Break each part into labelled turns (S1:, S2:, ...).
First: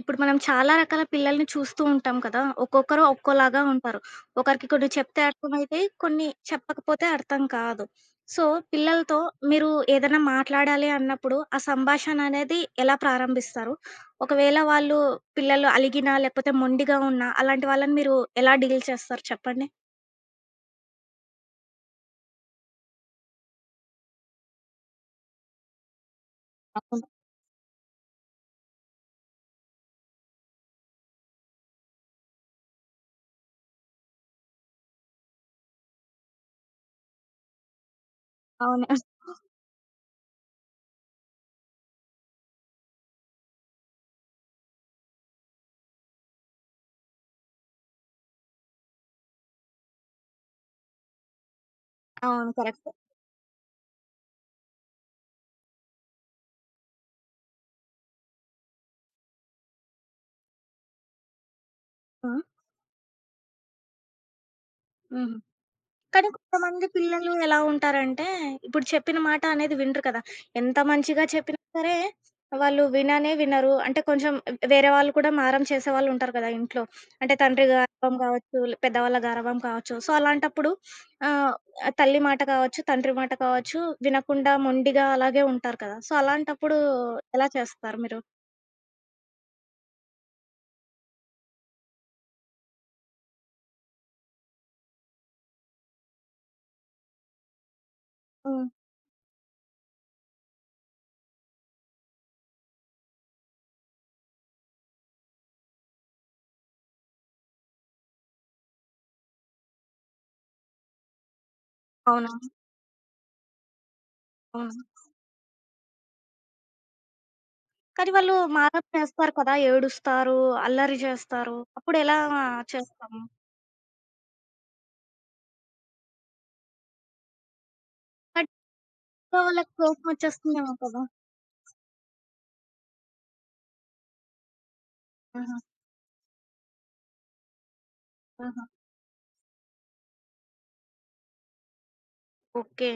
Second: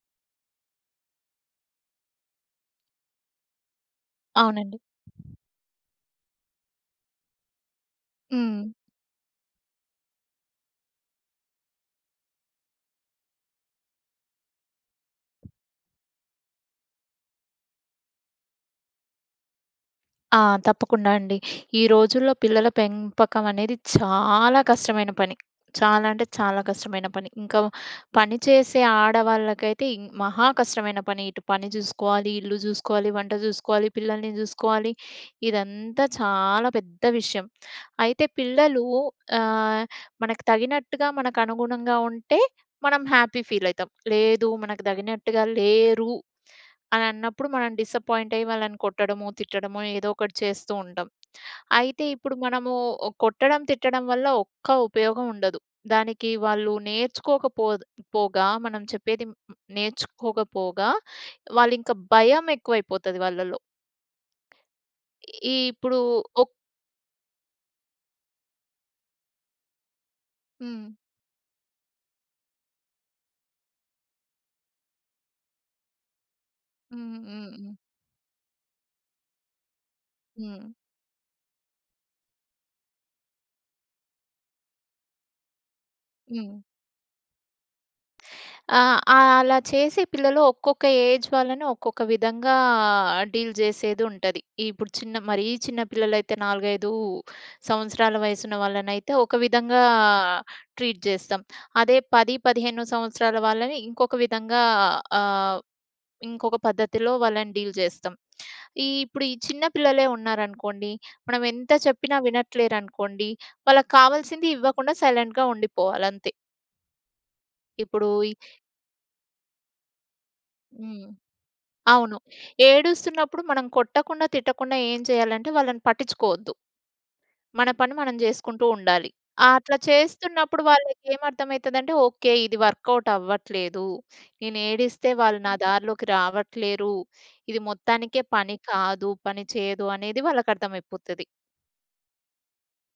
S1: ఇప్పుడు మనం చాలా రకాల పిల్లల్ని చూస్తూ ఉంటాం కదా! ఒక్కొక్కరు ఒక్కోలాగా ఉంటారు. ఒకరికి
S2: అవునండి.
S1: కొన్ని చెప్తే అర్థమైతాయి. కొన్ని చెప్పకపోతే అర్థం కాదు. సో,
S2: హ్మ్.
S1: పిల్లలతో మీరు ఏదైనా మాట్లాడాలి అన్నప్పుడు ఆ సంభాషణ అనేది ఎలా ప్రారంభిస్తారు? ఒకవేళ వాళ్ళు పిల్లలు అలిగినా, లేకపోతే మొండిగా ఉన్నా అలాంటి వాళ్ళని మీరు ఎలా డీల్ చేస్తారు చెప్పండి?
S2: ఆ! తప్పకుండా అండి. ఈ రోజుల్లో పిల్లల పెంపకం అనేది చాలా కష్టమైన పని. చాలా అంటే చాలా కష్టమైన పని. ఇంకా పని చేసే ఆడవాళ్ళకైతే మహా కష్టమైన పని. ఇటు పని జూసుకోవాలి, ఇల్లు జూసుకోవాలి, వంట జూసుకోవాలి, పిల్లల్ని జూసుకోవాలి. ఇదంతా చాలా పెద్ద విషయం. అయితే
S1: అవును.
S2: పిల్లలు ఆహ్, మనకు తగినట్టుగా మనకు అనుగుణంగా ఉంటే మనం హ్యాపీ ఫీల్ అయితాం. లేదు మనకు తగినట్టుగా లేరు అని అన్నప్పుడు మనం డిసప్పాయింట్ అయ్యి వాళ్ళని కొట్టడమో, తిట్టడమో ఏదో ఒకటి చేస్తూ ఉంటాం. అయితే ఇప్పుడు
S1: అవును.
S2: మనము
S1: కరెక్ట్.
S2: కొట్టడం, తిట్టడం వల్ల ఒక్క ఉపయోగం ఉండదు. దానికి వాళ్ళు నేర్చుకోకపో పోగా మనం చెప్పేది మ్- నేర్చుకోకపోగా వాళ్ళింకా
S1: ఆ!
S2: భయం ఎక్కువైపోతది వాళ్ళలో.
S1: హ్మ్.
S2: ఈ ఇప్పుడు
S1: కానీ
S2: ఒక్
S1: కొంతమంది పిల్లలు ఎలా ఉంటారంటే, ఇప్పుడు చెప్పిన మాట అనేది వినరు కదా! ఎంత
S2: హ్మ్.
S1: మంచిగా చెప్పినా సరే, వాళ్ళు విననే వినరు. అంటే కొంచెం వేరే వాళ్ళు కూడా మారం చేసేవాళ్ళు ఉంటారు కదా ఇంట్లో.
S2: హ్మ్.
S1: అంటే
S2: హ్మ్.
S1: తండ్రి
S2: హ్మ్.
S1: గారాబం కావచ్చు, పెద్దవాళ్ళ గారాబం కావచ్చు. సో,
S2: హ్మ్.
S1: అలాంటప్పుడు ఆహ్, తల్లి మాట కావచ్చు, తండ్రి మాట కావచ్చు, వినకుండా మొండిగా అలాగే ఉంటారు కదా! సో,
S2: హ్మ్.
S1: అలాంటప్పుడు ఎలా చేస్తారు మీరు?
S2: ఆ! ఆ! అలా చేసి పిల్లలు ఒక్కొక్క ఏజ్ వాళ్ళని ఒక్కొక్క విధంగా డీల్ చేసేదుంటది. ఇప్పుడు చిన్న మరీ చిన్న పిల్లలైతే 4, 5 సంవత్సరాల వయసున్న
S1: హ్మ్.
S2: వాళ్ళనైతే ఒక విధంగా ట్రీట్ చేస్తాం. అదే 10, 15 సంవత్సరాల వాళ్ళని ఇంకొక విధంగా ఆహ్, ఇంకొక పద్ధతిలో వాళ్ళని డీల్ చేస్తాం. ఈ చిన్న పిల్లలే ఉన్నారనుకోండి, మనం ఎంత చెప్పినా
S1: అవునవును.
S2: వినట్లేరనుకోండి, వాళ్ళకి కావాల్సింది
S1: అవును.
S2: ఇవ్వకుండా సైలెంట్‌గా ఉండిపోవాలంతే. ఇప్పుడు
S1: కానీ
S2: ఈ
S1: వాళ్ళు మారం చేస్తారు కదా! ఏడుస్తారు, అల్లరి
S2: హ్మ్.
S1: చేస్తారు. అప్పుడెలా
S2: అవును.
S1: చేస్తాము?
S2: ఏడుస్తున్నప్పుడు మనం కొట్టకుండా, తిట్టకుండా ఏం చేయాలంటే వాళ్ళని పట్టించుకోవద్దు. మన పని మనం జేసుకుంటూ ఉండాలి.
S1: సో, వాళ్ళకి
S2: అట్లా చేస్తున్నప్పుడు
S1: కోపమొచ్చేస్తుందేమో కదా!
S2: వాళ్ళకేమర్థమైతదంటే, ఓకే. ఇది వర్కౌట్ అవ్వట్లేదు. నేను ఏడిస్తే వాళ్ళు నా
S1: ఆహా!
S2: దారిలోకి రావట్లేరు. ఇది మొత్తానికే పని
S1: ఆహా!
S2: కాదు, పని చేయదు అనేది వాళ్ళకర్థమైపోతది.
S1: ఓకే.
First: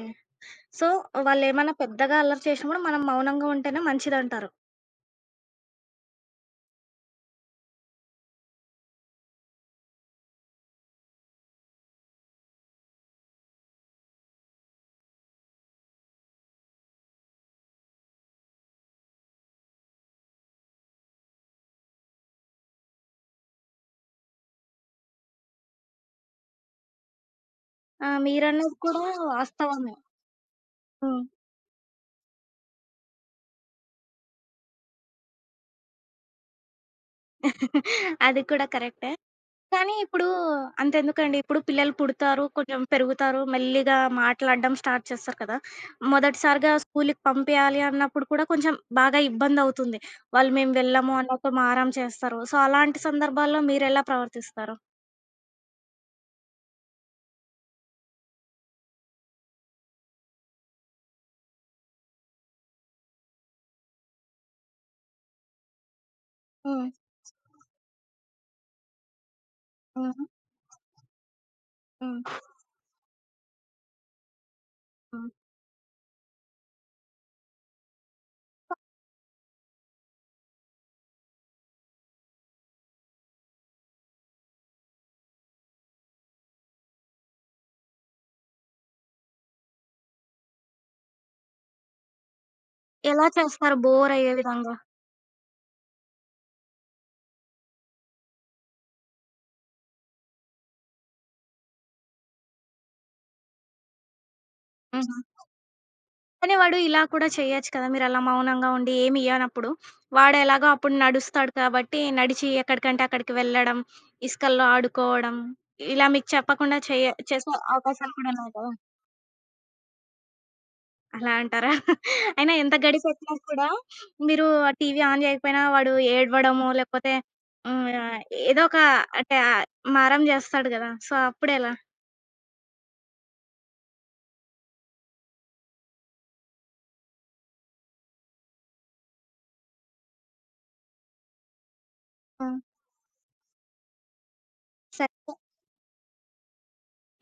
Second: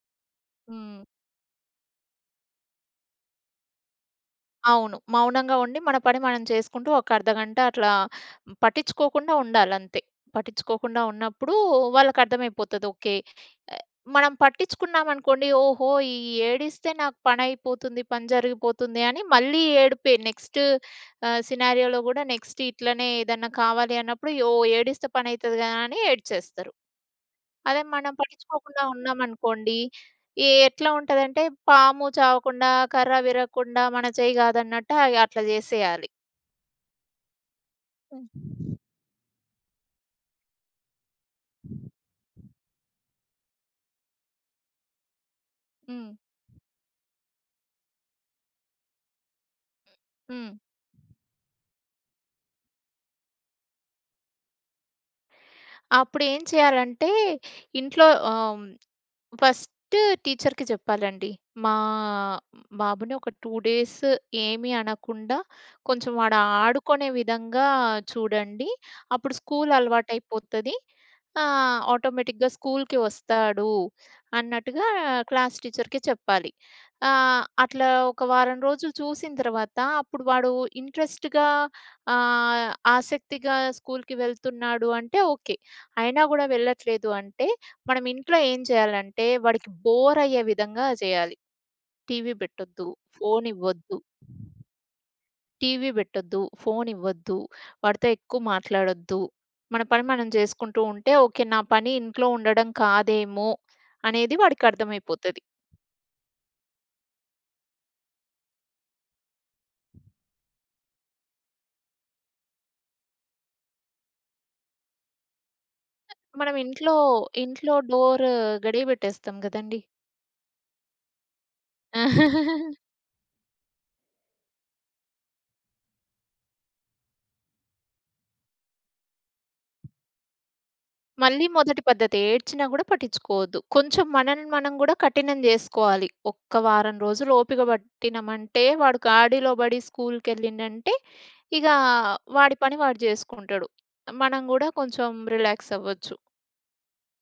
S1: సో,
S2: హ్మ్.
S1: వాళ్ళేమన్నా పెద్దగా అల్లరి చేషినా గూడా మనం మౌనంగా ఉంటేనే మంచిదంటారు.
S2: అవును. మౌనంగా ఉండి మన పని మనం చేసుకుంటూ ఒక అర్ధగంట అట్లా పట్టించుకోకుండా ఉండాలంతే. పట్టించుకోకుండా ఉన్నప్పుడు వాళ్ళకర్థమైపోతది. ఓకే. ఆహ్, మనం పట్టించుకున్నామనుకోండి, ఓహో! ఏడిస్తే నాకు పనైపోతుంది, పని జరిగిపోతుంది అని మళ్ళీ ఏడుపే నెక్స్ట్ సినారియోలో గూడా నెక్స్ట్ ఇట్లనే ఏదన్నా కావాలి అన్నప్పుడు, ఏడిస్తే పనైతది గదా! అని ఏడ్చేస్తారు. అదే
S1: ఆ!
S2: మనం
S1: మీరన్నది
S2: పట్టించుకోకుండా
S1: కూడా
S2: ఉన్నామనుకోండి,
S1: వాస్తవమే.
S2: ఎట్లా
S1: హ్మ్.
S2: ఉంటదంటే పాము చావకుండా, కర్ర విరగకుండా మన చెయ్యి కాదన్నట్టు అయి అట్లా జేసేయాలి.
S1: అది
S2: హ్మ్.
S1: కూడా కరెక్టే. కానీ ఇప్పుడు అంతెందుకండి, ఇప్పుడు పిల్లలు పుడతారు, కొంచెం పెరుగుతారు, మెల్లిగా మాట్లాడడం స్టార్ట్ చేస్తారు కదా!
S2: హ్మ్.
S1: మొదటిసారిగా స్కూలుకి పంపియాలి అన్నప్పుడు కూడా కొంచెం బాగా ఇబ్బందవుతుంది.
S2: హ్మ్.
S1: వాళ్ళు మేము వెళ్ళము అన్నట్టు మారం చేస్తారు. సో, అలాంటి సందర్భాల్లో మీరెలా ప్రవర్తిస్తారు?
S2: అప్పుడేం చేయాలంటే ఇంట్లో ఫస్ట్ టీచర్‌కి చెప్పాలండి. మా బాబుని ఒక 2 డేస్ ఏమీ అనకుండా కొంచెం వాడు
S1: హ్మ్.
S2: ఆడుకునే విధంగా చూడండి. అప్పుడు స్కూల్
S1: హ్మ్.
S2: అలవాటయిపోతది. ఆ!
S1: హ్మ్.
S2: ఆటోమేటిక్‌గా స్కూల్‌కి వస్తాడు అన్నట్టుగా
S1: హ్మ్.
S2: క్లాస్ టీచర్‌కి చెప్పాలి. అట్లా ఒక వారం రోజులు చూసిన తర్వాత అప్పుడు వాడు ఇంట్రెస్ట్‌గా ఆహ్, ఆసక్తిగా స్కూల్‌కి వెళ్తున్నాడు అంటే ఓకే. అయినా గూడా వెళ్ళట్లేదు అంటే మనం ఇంట్లో ఏం చేయాలంటే వాడికి బోర్ అయ్యే విధంగా చేయాలి. టీవీ పెట్టొద్దు,
S1: ఎలా
S2: ఫోన్
S1: చేస్తారు
S2: ఇవ్వొద్దు.
S1: బోరయ్యే విధంగా?
S2: టీవీ పెట్టొద్దు. ఫోను ఇవ్వొద్దు. వాడితో ఎక్కువ మాట్లాడొద్దు. మన పని మనం చేసుకుంటూ ఉంటే ఓకే. నా పని ఇంట్లో ఉండడం కాదేమో అనేది వాడికి
S1: హుహు.
S2: అర్థమైపోతది.
S1: కానీ వాడు ఇలా కూడా చేయొచ్చు కదా! మీరలా మౌనంగా ఉండి ఏమి ఇయ్యనప్పుడు, వాడు ఎలాగో అప్పుడు నడుస్తాడు కాబట్టి, నడిచి ఎక్కడికంటే అక్కడికి వెళ్ళడం, ఇసుకల్లో ఆడుకోవడం, ఇలా మీకు
S2: మనం
S1: చెప్పకుండా
S2: ఇంట్లో,
S1: చేసే
S2: ఇంట్లో
S1: అవకాశాలు
S2: డోర్
S1: కూడా ఉన్నాయి కదా!
S2: గడియ పెట్టేస్తాం గదండీ!
S1: అలా అంటారా? అయినా ఎంత గడిపెట్టినా కూడా మీరు ఆ టీవీ ఆన్ చేయకపోయినా వాడు ఏడవడమో, లేకపోతే హ్మ్. ఆహ్, ఏదో ఒక అంటే మారం జేస్తాడు గదా! సో,
S2: మళ్ళీ
S1: అప్పుడెలా?
S2: మొదటి పద్ధతి ఏడ్చినా గూడా పట్టించుకోవద్దు. కొంచెం మనల్ని మనం గూడా కఠినం జేసుకోవాలి. ఒక్క వారం రోజులు ఓపిక పట్టినమంటే వాడు గాడిలో బడి స్కూలుకెళ్ళిండంటే ఇగా
S1: హ్మ్.
S2: వాడి పని వాడు జేసుకుంటాడు. మనం గూడా కొంచెం
S1: సరే.
S2: రిలాక్స్ అవ్వచ్చు.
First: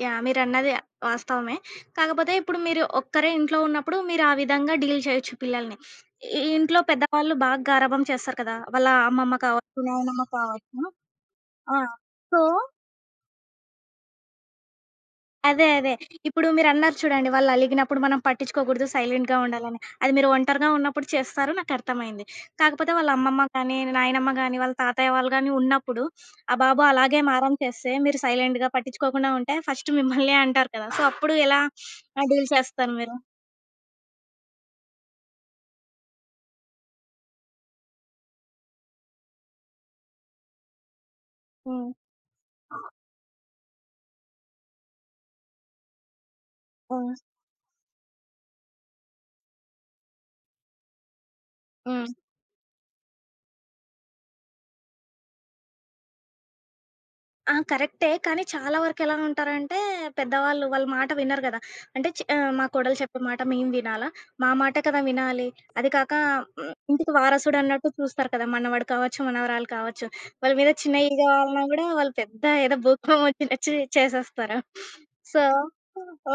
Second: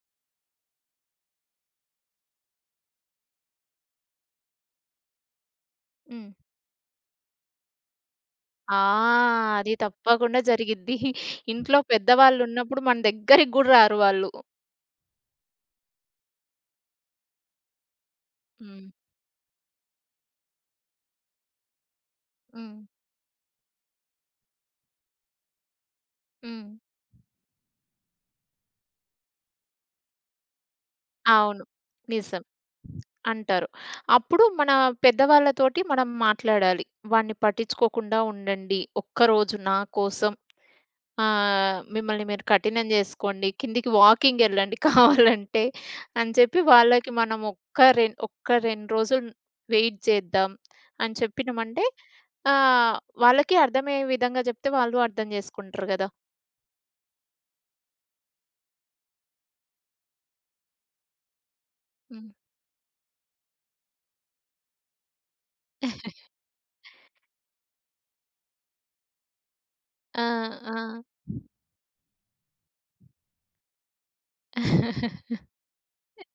S1: యాహ్! మీరన్నది వాస్తవమే. కాకపోతే ఇప్పుడు మీరు ఒక్కరే ఇంట్లో ఉన్నప్పుడు మీరు ఆ విధంగా డీల్ చేయొచ్చు పిల్లల్ని.
S2: హ్మ్.
S1: ఈ ఇంట్లో పెద్దవాళ్ళు బాగా గారాబం చేస్తారు కదా!
S2: ఆ!
S1: వాళ్ళ అమ్మమ్మ
S2: అది
S1: కావచ్చు, నాయనమ్మ
S2: తప్పకుండా
S1: కావచ్చు.
S2: జరిగిద్ది.
S1: ఆ!
S2: ఇంట్లో
S1: సో
S2: పెద్దవాళ్ళున్నప్పుడు మన దగ్గరికి గూడా రారు వాళ్ళు.
S1: అదే. అదే. ఇప్పుడు మీరన్నారు చూడండి వాళ్ళలిగినప్పుడు మనం పట్టించుకోకూడదు,
S2: హ్మ్.
S1: సైలెంట్‌గా ఉండాలని. అది మీరు ఒంటరిగా ఉన్నప్పుడు చేస్తారు నాకర్థమైంది.
S2: హ్మ్.
S1: కాకపోతే వాళ్ళ అమ్మమ్మ గానీ, నాయనమ్మ గానీ, వాళ్ళ తాతయ్య వాళ్ళు గానీ ఉన్నప్పుడు, ఆ
S2: హ్మ్.
S1: బాబు అలాగే మారం చేస్తే, మీరు సైలెంట్‌గా పట్టించుకోకుండా ఉంటే ఫస్ట్ మిమ్మల్నే అంటారు కదా! సో, అప్పుడు ఎలా
S2: అవును. నిజం.
S1: డీల్ చేస్తారు మీరు?
S2: అంటారు. అప్పుడు మన పెద్దవాళ్ళతోటి మనం మాట్లాడాలి. "వాడిని పట్టించుకోకుండా ఉండండి. ఒక్కరోజు నా కోసం." ఆ!
S1: హ్మ్.
S2: మిమ్మల్ని మీరు కఠినం జేసుకోండి. కిందికి వాకింగెళ్ళండి కావాలంటే అని చెప్పి
S1: హ్మ్.
S2: వాళ్ళకి మనం ఒక్క 2 రోజులు వెయిట్ చేద్దాం అని చెప్పినమంటే
S1: హ్మ్.
S2: ఆహ్, వాళ్ళకి అర్థమయ్యే విధంగా జెప్తే వాళ్ళు అర్థం జేసుకుంటారు గదా!
S1: ఆ! కరెక్టే. కానీ చాలా వరకెలా ఉంటారంటే, పెద్దవాళ్ళు వాళ్ళ మాట వినరు గదా! అంటే
S2: హ్మ్.
S1: మా కోడలు చెప్పే మాట మేము వినాలా? మా మాటే కదా వినాలి. అది కాక హ్మ్, ఇంటికి వారసుడన్నట్టు చూస్తారు కదా! మనవడు కావచ్చు, మనవరాలు కావచ్చు.
S2: ఆ!
S1: వాళ్ళ మీద
S2: ఆ!
S1: చిన్న ఈగ వాలినా గూడా వాళ్ళు పెద్ద ఏదో భూకంపం వచ్చినచ్చి చేసేస్తారు. సో,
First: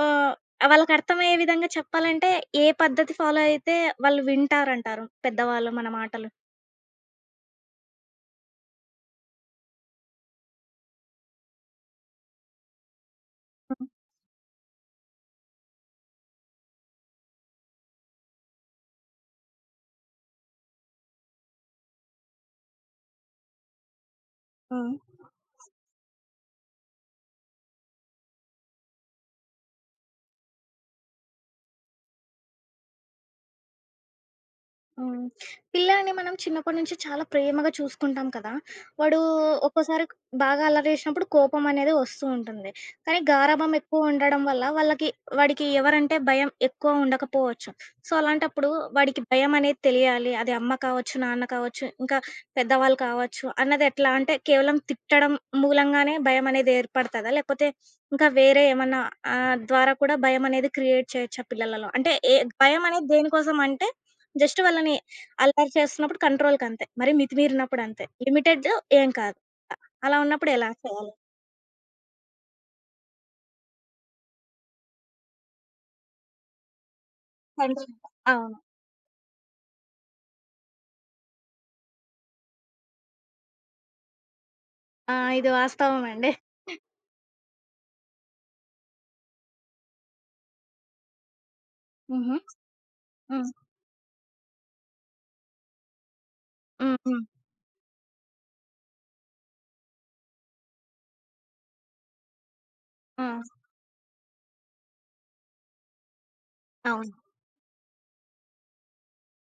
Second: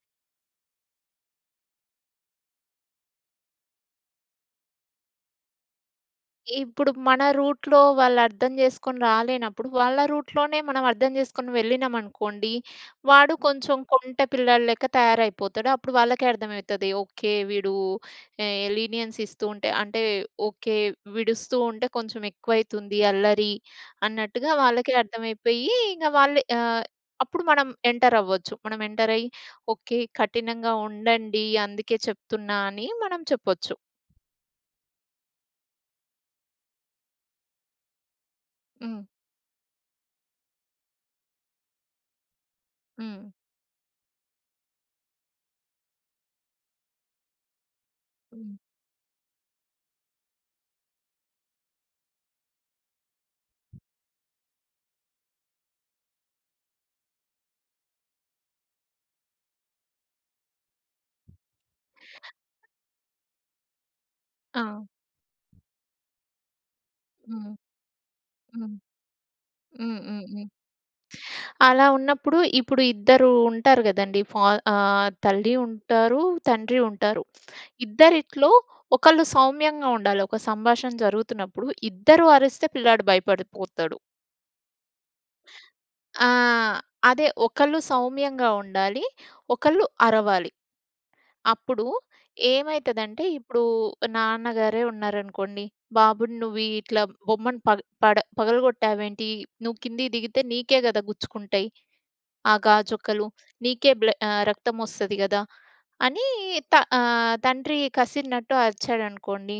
S1: ఆహ్, వాళ్ళకర్థమయ్యే విధంగా చెప్పాలంటే, ఏ పద్ధతి ఫాలో అయితే వాళ్ళు వింటారంటారు పెద్దవాళ్ళు మన మాటలు?
S2: ఇప్పుడు మన రూట్‌లో వాళ్ళు అర్థం చేసుకొని రాలేనప్పుడు, వాళ్ళ రూట్‌లోనే మనం అర్థం చేసుకొని వెళ్ళినామనుకోండి, వాడు కొంచెం
S1: హ్మ్.
S2: కొంటె పిల్లాడి లెక్క తయారైపోతాడు. అప్పుడు వాళ్ళకే అర్థమైతది. ఓకే. వీడు లీనియన్స్ ఇస్తూ ఉంటే అంటే ఓకే. విడుస్తూ ఉంటే కొంచెం ఎక్కువైతుంది అల్లరి అన్నట్టుగా
S1: హ్మ్.
S2: వాళ్ళకే అర్థమైపోయి ఇంక వాళ్ళే అప్పుడు మనం ఎంటర్ అవ్వచ్చు. మనం ఎంటర్ అయ్యి ఓకే. కఠినంగా ఉండండి. అందుకే చెప్తున్నా అని మనం చెప్పొచ్చు.
S1: హ్మ్. పిల్లాడిని మనం చిన్నప్పటి నుంచి చాలా ప్రేమగా చూసుకుంటాం కదా!
S2: హ్మ్.
S1: వాడు ఒక్కోసారి బాగా అల్లరి చేసినప్పుడు కోపం అనేది వస్తూ ఉంటుంది. కానీ
S2: హ్మ్.
S1: గారాబం ఎక్కువ ఉండడం వల్ల వాళ్ళకి వాడికి ఎవరంటే భయం ఎక్కువ ఉండకపోవచ్చు. సో,
S2: హ్మ్.
S1: అలాంటప్పుడు వాడికి భయం అనేది తెలియాలి. అది అమ్మ కావచ్చు, నాన్న కావచ్చు, ఇంకా పెద్దవాళ్ళు కావచ్చు అన్నది ఎట్లా అంటే కేవలం తిట్టడం మూలంగానే భయం అనేది ఏర్పడతదా? లేకపోతే ఇంకా వేరే ఏమన్నా ద్వారా కూడా భయం అనేది క్రియేట్ చేయొచ్చా పిల్లలలో? అంటే ఏ భయం అనేది దేనికోసం అంటే జస్ట్
S2: ఆ!
S1: వాళ్ళని అల్లరి చేస్తున్నప్పుడు కంట్రోల్‌కంతే. మరి
S2: హ్మ్.
S1: మితిమీరినప్పుడు అంతే. లిమిటెడ్
S2: హ్మ్.
S1: ఏం కాదు.
S2: హ్మ్.
S1: అలా
S2: హ్మ్. హ్మ్.
S1: ఉన్నప్పుడు ఎలా చేయాలి?
S2: అలా ఉన్నప్పుడు ఇప్పుడు ఇద్దరు ఉంటారు గదండీ! తల్లి ఉంటారు, తండ్రి ఉంటారు.
S1: కంట్రోల్.
S2: ఇద్దరిట్లో
S1: అవును.
S2: ఒకళ్ళు సౌమ్యంగా ఉండాలి. ఒక సంభాషణ జరుగుతున్నప్పుడు ఇద్దరు అరిస్తే పిల్లాడు భయపడిపోతాడు.
S1: ఆ! ఇది
S2: ఆ!
S1: వాస్తవమండి.
S2: అదే ఒకళ్ళు సౌమ్యంగా ఉండాలి. ఒకళ్ళు అరవాలి. అప్పుడు
S1: హుహు.
S2: ఏమైతదంటే
S1: హ్మ్.
S2: ఇప్పుడు నాన్నగారే ఉన్నారనుకోండి. "బాబుని నువ్వు
S1: హ్మ్.
S2: ఇట్లా
S1: హ్మ్.
S2: బొమ్మను పగ పడ పగలగొట్టావేంటి? నువ్వు కిందకి దిగితే నీకే గదా! గుచ్చుకుంటాయి." ఆ
S1: ఆ!
S2: గాజొక్కలు నీకే రక్తమొస్తది గదా!" అని
S1: అవును.
S2: తండ్రి కసిరినట్టు అరిచాడనుకోండి.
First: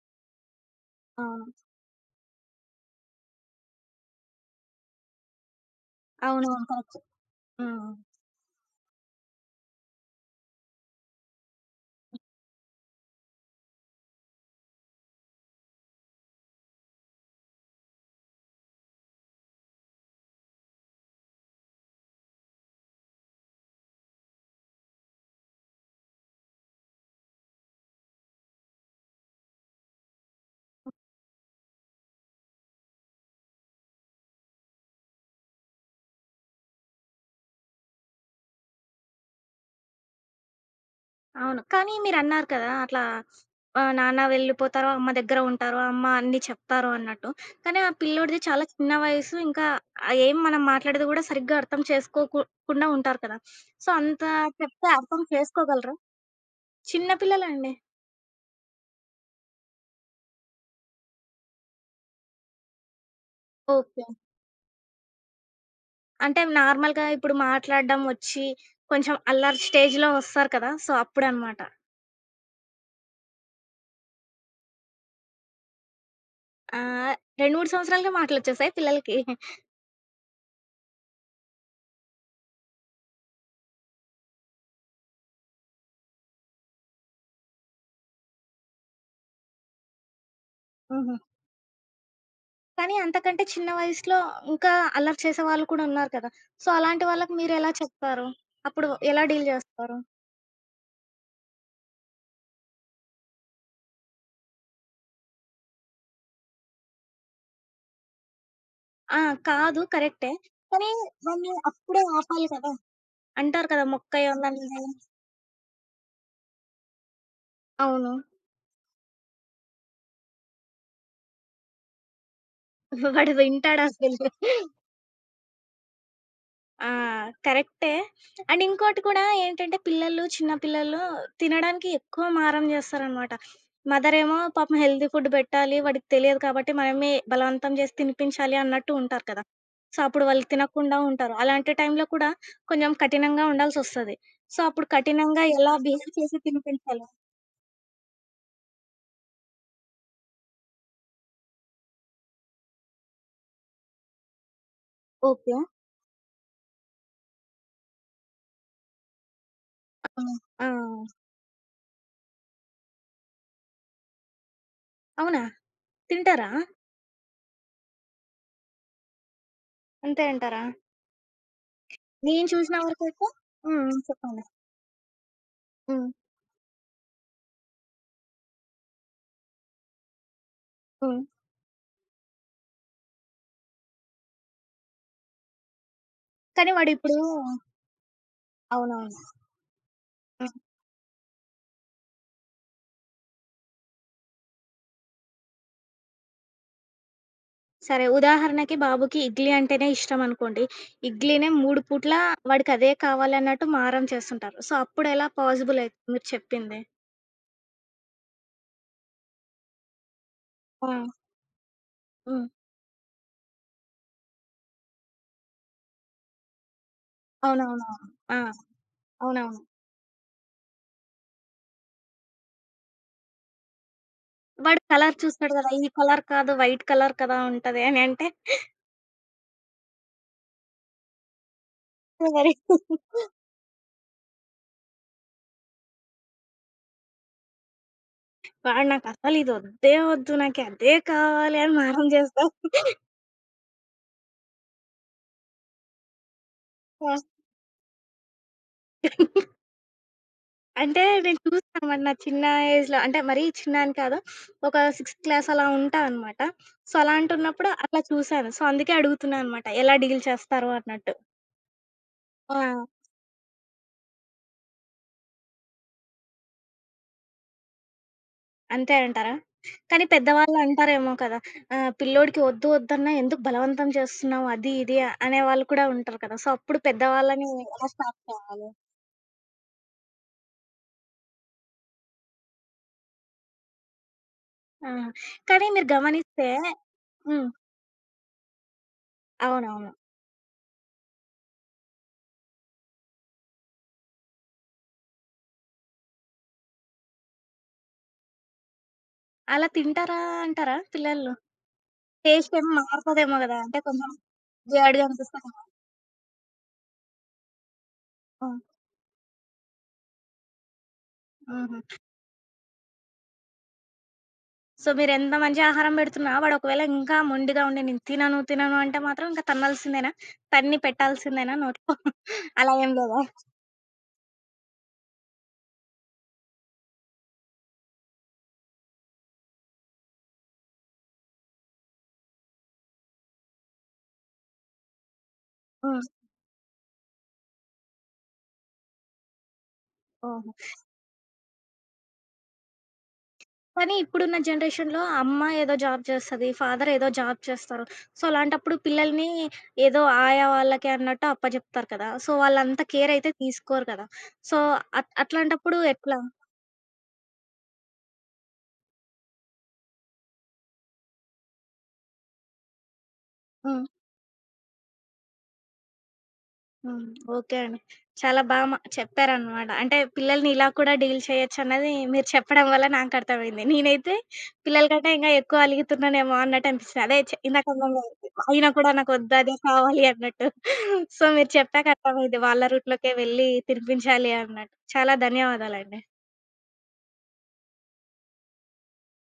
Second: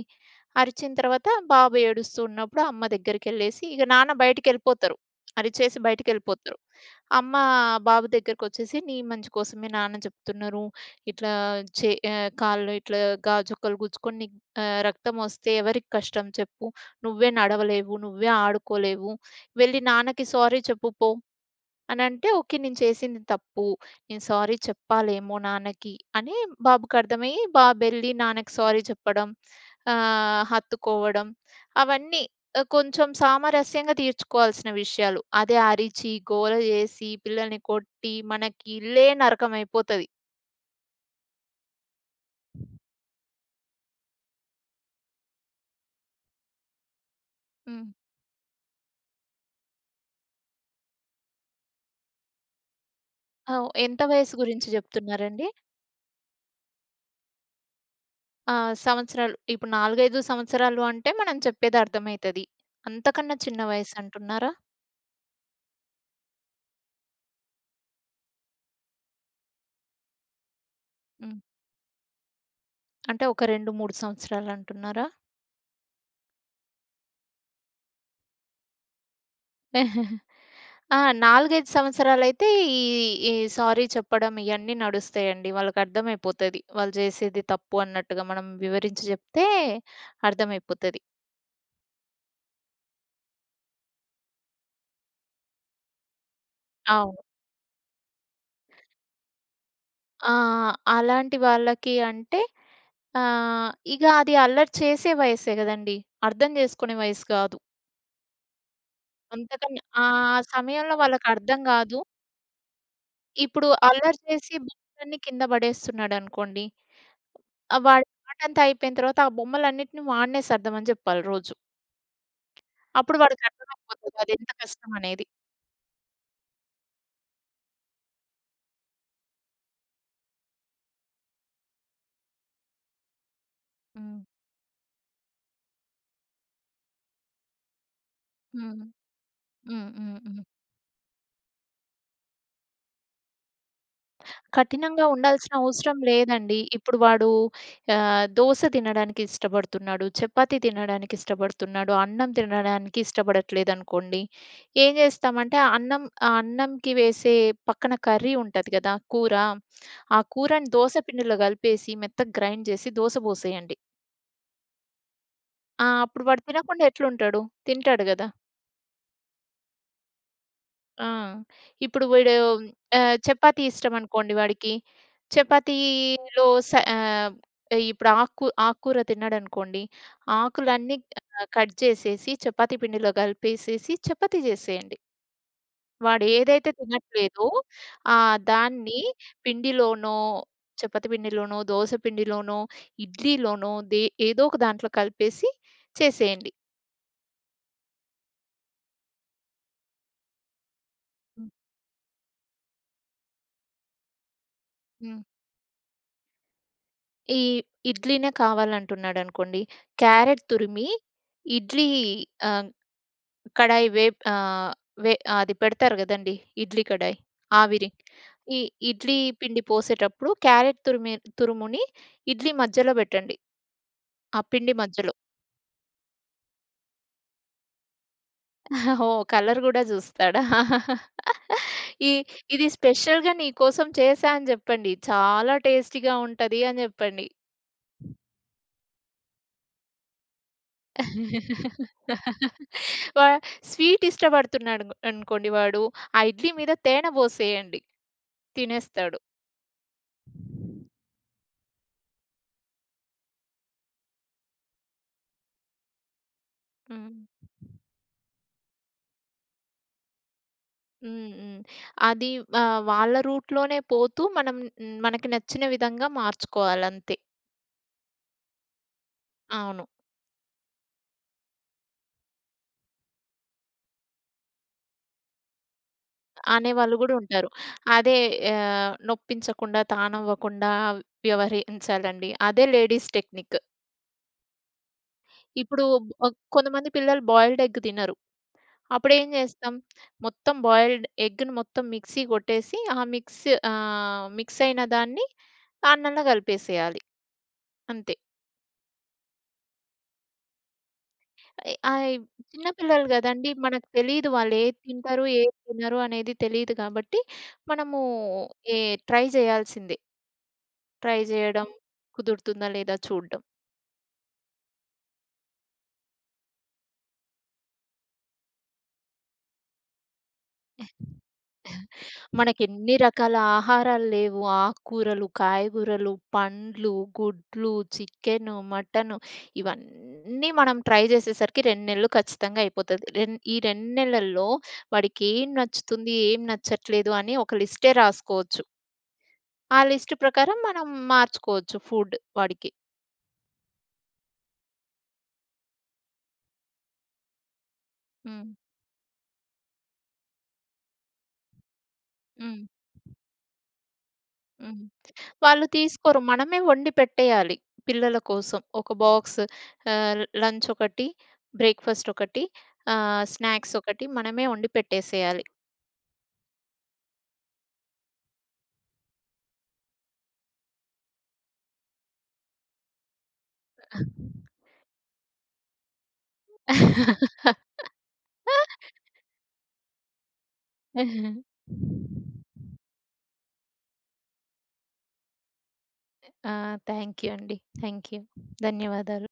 S2: అరిచిన తర్వాత
S1: అవును.
S2: బాబు ఏడుస్తూ ఉన్నప్పుడు అమ్మ దగ్గరికెళ్ళేసి ఇక నాన్న బయటికెళ్ళిపోతారు. అరిచేసి బయటికెళ్ళిపోతారు.
S1: అవునవును. కరెక్ట్.
S2: అమ్మ
S1: హ్మ్.
S2: బాబు దగ్గరకొచ్చేసి, "నీ మంచి కోసమే నాన్న చెప్తున్నారు. ఇట్లా కాళ్ళు ఇట్లా గాజొక్కలు గుచ్చుకొని నీకు రక్తమొస్తే ఎవరికి కష్టం చెప్పు. నువ్వే నడవలేవు, నువ్వే ఆడుకోలేవు. వెళ్లి నాన్నకి సారీ చెప్పు పో." అనంటే, ఓకే. నేను చేసింది తప్పు. నేను సారీ చెప్పాలేమో నాన్నకి అని బాబుకర్థమయ్యి, బాబెళ్లి నాన్నకి సారీ చెప్పడం, హత్తుకోవడం అవన్నీ కొంచెం సామరస్యంగా తీర్చుకోవాల్సిన విషయాలు. అదే అరిచి, గోల జేసి, పిల్లల్ని కొట్టి మనకి ఇల్లే నరకమైపోతది.
S1: అవును. కానీ మీరన్నారు కదా! అట్లా నాన్న వెళ్ళిపోతారు, అమ్మ దగ్గర ఉంటారు, అమ్మ అన్నీ చెప్తారు అన్నట్టు. కానీ
S2: హ్మ్.
S1: ఆ పిల్లోడిది చాలా చిన్న వయసు. ఇంకా ఏం మనం మాట్లాడేది కూడా సరిగ్గా అర్థం చేసుకోకు కుండా ఉంటారు కదా!
S2: ఆ!
S1: సో,
S2: ఎంత
S1: అంత
S2: వయసు గురించి
S1: చెప్తే అర్థం
S2: జెప్తున్నారండి?
S1: చేసుకోగలరా? చిన్న పిల్లలండి.
S2: ఆహ్, సంవత్సరాలు ఇప్పుడు 4, 5 సంవత్సరాలు అంటే మనం చెప్పేది అర్థమైతది. అంతకన్నా చిన్న
S1: ఓకే.
S2: వయసంటున్నారా?
S1: అంటే నార్మల్‌గా ఇప్పుడు మాట్లాడడం వచ్చి, కొంచెం అల్లరి స్టేజ్‌లో వస్తారు కదా! సో,
S2: హ్మ్.
S1: అప్పుడనమాట.
S2: అంటే ఒక 2, 3 సంవత్సరాలంటున్నారా?
S1: ఆహ్, 2, 3 సంవత్సరాలకే మాటలొచ్చేసాయి పిల్లలకి.
S2: ఆ! 4, 5 సంవత్సరాలైతే ఈ, ఈ సారీ చెప్పడం ఇయన్నీ నడుస్తాయండి. వాళ్ళకర్థమైపోతది. వాళ్ళు చేసేది తప్పు అన్నట్టుగా మనం వివరించి చెప్తే అర్థమైపోతది.
S1: హుహు. కానీ అంతకంటే చిన్న వయసులో ఇంకా అల్లరి చేసేవాళ్ళు కూడా ఉన్నారు కదా! సో, అలాంటి
S2: అవును.
S1: వాళ్ళకి మీరెలా చెప్తారు? అప్పుడు ఎలా డీల్ జేస్తారు?
S2: ఆ! అలాంటి వాళ్ళకి అంటే ఇక అది అల్లరి చేసే వయస్సే గదండీ! అర్థం చేసుకునే వయస్సు కాదు.
S1: ఆ! కాదు
S2: అంతకన్నా ఆ
S1: కరెక్టే. కానీ
S2: సమయంలో
S1: వాళ్ళు
S2: వాళ్ళకర్థం గాదు.
S1: అప్పుడే ఆపాలి కదా!
S2: ఇప్పుడు
S1: అంటారు కదా!
S2: అల్లరి
S1: మొక్కై
S2: చేసి
S1: ఉందని.
S2: బుట్టలన్నీ కింద పడేస్తున్నాడనుకోండి. ఆ! వాడి
S1: అవును.
S2: ఆటంతా అయిపోయిన తర్వాత ఆ బొమ్మలన్నిటిని వాడినే సర్దమని జెప్పాలి రోజు. అప్పుడు
S1: వాడు వింటాడా
S2: వాడికర్థమైపోతది
S1: అసలు?
S2: అదెంత కష్టమనేది.
S1: ఆ! కరెక్టే. అండ్ ఇంకోటి కూడా ఏంటంటే పిల్లలు, చిన్న పిల్లలు తినడానికి ఎక్కువ మారం చేస్తారనమాట.
S2: హ్మ్.
S1: మదరేమో పాపం హెల్తీ ఫుడ్ పెట్టాలి, వాడికి తెలియదు కాబట్టి మనమే బలవంతం చేసి తినిపించాలి
S2: హ్మ్.
S1: అన్నట్టు ఉంటారు కదా!
S2: హ్మ్.
S1: సో,
S2: హ్మ్.
S1: అప్పుడు
S2: హ్మ్.
S1: వాళ్ళు తినకుండా ఉంటారు. అలాంటి టైంలో కూడా కొంచెం కఠినంగా ఉండాల్సొస్తది. సో, అప్పుడు
S2: కఠినంగా
S1: కఠినంగా
S2: ఉండాల్సిన
S1: ఎలా
S2: అవసరం
S1: బిహేవ్ చేసి
S2: లేదండి. ఇప్పుడు
S1: తినిపించాలి?
S2: వాడు దోస తినడానికి ఇష్టపడుతున్నాడు, చపాతీ తినడానికి ఇష్టపడుతున్నాడు, అన్నం తినడానికి ఇష్టపడట్లేదనుకోండి. ఏం
S1: ఓకే.
S2: జేస్తామంటే అన్నంకి వేసే పక్కన కర్రీ ఉంటది గదా! కూర. ఆ
S1: ఆ! ఆ!
S2: కూరని దోస పిండిలో గలిపేసి మెత్తగా గ్రైండ్ జేసి దోస బోసేయండి.
S1: అవునా?
S2: ఆ! అప్పుడు వాడు
S1: తింటారా?
S2: తినకుండా ఎట్లుంటాడు? తింటాడు గదా!
S1: అంతే అంటారా?
S2: ఆ! ఇప్పుడు వీడు
S1: నేను చూసిన వరకైతే
S2: చపాతీ
S1: హ్మ్.
S2: ఇష్టమనుకోండి
S1: చెప్పండి.
S2: వాడికి,
S1: హ్మ్.
S2: చపాతీలో స ఆహ్, ఇప్పుడు ఆకుకూర తిన్నాడనుకోండి, ఆకులన్నీ
S1: హ్మ్.
S2: కట్ చేసేసి చపాతీ పిండిలో కలిపేసేసి చపాతీ చేసేయండి. వాడు ఏదైతే
S1: కానీ వాడిప్పుడు
S2: తినట్లేదో ఆ దాన్ని
S1: అవునవును.
S2: పిండిలోనో,
S1: ఆ!
S2: చపాతీ పిండిలోనో, దోస పిండిలోనో, ఇడ్లీలోనో ఏదో ఒక దాంట్లో కలిపేసి చేసేయండి.
S1: సరే ఉదాహరణకి బాబుకి ఇడ్లీ అంటేనే ఇష్టం అనుకోండి. ఇడ్లీనే
S2: హ్మ్.
S1: 3 పూట్ల వాడికదే కావాలన్నట్టు మారం చేస్తుంటారు. సో,
S2: హ్మ్.
S1: అప్పుడెలా పాజిబుల్ అయిద్ది మీరు చెప్పింది?
S2: ఈ ఇడ్లీనే కావాలంటున్నాడనుకోండి, క్యారెట్ తురిమి
S1: ఆ!
S2: ఇడ్లీ
S1: హ్మ్.
S2: ఆహ్, కడాయి వే ఆహ్, వే అది పెడతారు గదండీ! ఇడ్లీ కడాయి, ఆవిరి.
S1: అవునవునవును. ఆ!
S2: ఈ ఇడ్లీ పిండి
S1: అవునవును.
S2: పోసేటప్పుడు క్యారెట్ తురిమి తురుముని ఇడ్లీ మధ్యలో బెట్టండి. ఆ పిండి
S1: వాడు
S2: మధ్యలో.
S1: కలర్ చూస్తాడు గదా! ఈ కలర్ కాదు వైట్ కలర్ కదా ఉంటది అని అంటే
S2: ఓహ్! కలర్ గూడా జూస్తాడా? ఈ
S1: మరి
S2: ఇది స్పెషల్‌గా నీకోసం చేశా అని జెప్పండి. చాలా టేస్టీగా ఉంటది అని జెప్పండి.
S1: వాడు నాకసలు ఇదొద్దే వద్దు. నాకదే కావాలి అని మారం చేస్తాడు.
S2: వా స్వీట్ ఇష్టపడుతున్నాడు అనుకోండి వాడు, ఆ ఇడ్లీ మీద తేనె
S1: ఆ!
S2: పోసేయండి. తినేస్తాడు.
S1: అంటే నేను చూసానమాట. నా చిన్న ఏజ్‌లో అంటే మరీ చిన్న అని కాదు. ఒక సిక్స్త్ క్లాస్ అలా ఉంటా అనమాట. సో,
S2: హ్మ్.
S1: అలాంటున్నప్పుడు అట్లా చూసాను. సో, అందుకే అడుగుతున్నా అనమాట. ఎలా డీల్ చేస్తారు అన్నట్టు.
S2: హ్మ్. హ్మ్. అది
S1: ఆ!
S2: వాళ్ళ రూట్‌లోనే పోతూ మనం మనకి నచ్చిన విధంగా మార్చుకోవాలంతే.
S1: అంతే అంటారా?
S2: అవును.
S1: కానీ పెద్దవాళ్ళు అంటారేమో కదా! పిల్లోడికి వద్దు వద్దన్నా ఎందుకు బలవంతం చేస్తున్నావు అది ఇది అనేవాళ్ళు కూడా ఉంటారు కదా! సో, అప్పుడు
S2: అనేవాళ్ళు గూడా
S1: పెద్దవాళ్ళని
S2: ఉంటారు.
S1: ఎలా
S2: అదే
S1: స్టాప్ చేయాలి?
S2: నొప్పించకుండా, తానవ్వకుండా వ్యవహరించాలండి. అదే లేడీస్ టెక్నిక్.
S1: ఆ! కానీ
S2: ఇప్పుడు
S1: మీరు గమనిస్తే
S2: కొంతమంది పిల్లలు
S1: హ్మ్.
S2: బాయిల్డ్ ఎగ్ తినరు. అప్పుడేం జేస్తాం,
S1: అవునవును.
S2: మొత్తం బాయిల్డ్ ఎగ్‌ని మొత్తం మిక్సీ గొట్టేసి, ఆ మిక్స్ అయిన దాన్ని అన్నంలో కలిపేసేయాలి. అంతే.
S1: అలా తింటారా అంటారా పిల్లలు?
S2: ఎ ఆయి
S1: టేస్ట్
S2: చిన్న
S1: ఏమో
S2: పిల్లలు
S1: మారుతదేమో
S2: గదండీ!
S1: గదా! అంటే
S2: మనకు
S1: కొంచెం
S2: తెలీదు వాళ్ళేది
S1: వేడిగా
S2: తింటారు,
S1: అనిపిస్తది
S2: ఏది
S1: కదా!
S2: తినరు అనేది తెలీదు గాబట్టి, మనము
S1: ఆ!
S2: ఏ ట్రై జేయాల్సిందే. ట్రై జేయడం,
S1: హుహు.
S2: కుదురుతుందా లేదా చూడడం.
S1: సో, మీరెంత మంచి ఆహారం బెడుతున్నా వాడు ఒకవేళ ఇంకా మొండిగా ఉండి నేను తినను, తినను అంటే మాత్రం ఇంక తన్నాల్సిందేనా? తన్ని పెట్టాల్సిందేనా నోట్లో? అలా ఏం
S2: మనకెన్ని
S1: లేదా?
S2: రకాల ఆహారాలు లేవు. ఆకుకూరలు, కాయగూరలు, పండ్లు, గుడ్లు, చికెను, మటను ఇవన్నీ మనం ట్రై జేసేసరికి 2 నెలలు ఖచ్చితంగా అయిపోతది. ఈ 2 నెలల్లో వాడికేం
S1: హ్మ్.
S2: నచ్చుతుంది, ఏం నచ్చట్లేదు అని ఒక లిస్టే రాసుకోవచ్చు. ఆ లిస్ట్
S1: ఓహో!
S2: ప్రకారం మనం మార్చుకోవచ్చు ఫుడ్ వాడికి.
S1: కానీ ఇప్పుడున్న జనరేషన్‌లో అమ్మ ఏదో జాబ్ చేస్తది. ఫాదర్ ఏదో జాబ్ చేస్తారు. సో,
S2: హ్మ్.
S1: అలాంటప్పుడు పిల్లల్ని ఏదో ఆయా వాళ్ళకి అన్నట్టు అప్పజెప్తారు కదా! సో,
S2: హ్మ్.
S1: వాళ్ళంత కేర్ అయితే తీసుకోరు కదా! సో,
S2: హ్మ్. వాళ్ళు
S1: అట్లాంటప్పుడు ఎట్లా?
S2: తీసుకోరు. మనమే వండి పెట్టేయాలి పిల్లల కోసం. ఒక బాక్స్ లంచ్ ఒకటి, బ్రేక్‌ఫాస్ట్ ఒకటి, స్నాక్స్
S1: హ్మ్.
S2: ఒకటి మనమే వండి పెట్టేసేయాలి.
S1: హ్మ్. ఓకే అండి. చాలా బా మ చెప్పారనమాట. అంటే పిల్లల్ని ఇలా కూడా డీల్ చేయొచ్చన్నది మీరు చెప్పడం వల్ల నాకర్థమైంది. నేనైతే పిల్లల కంటే ఇంకా ఎక్కువ అలుగుతున్నానేమో అన్నట్టు అనిపిస్తుంది. అదే ఇందాక అర్థమైంది. అయినా కూడా నాకొద్దు అదే కావాలి అన్నట్టు. సో, మీరు చెప్పాక అర్థమైంది. వాళ్ళ రూట్‌లోకే వెళ్ళి తినిపించాలి అన్నట్టు. చాలా ధన్యవాదాలండి.
S2: ఆ! థాంక్ యూ అండి. Thank you. ధన్యవాదాలు.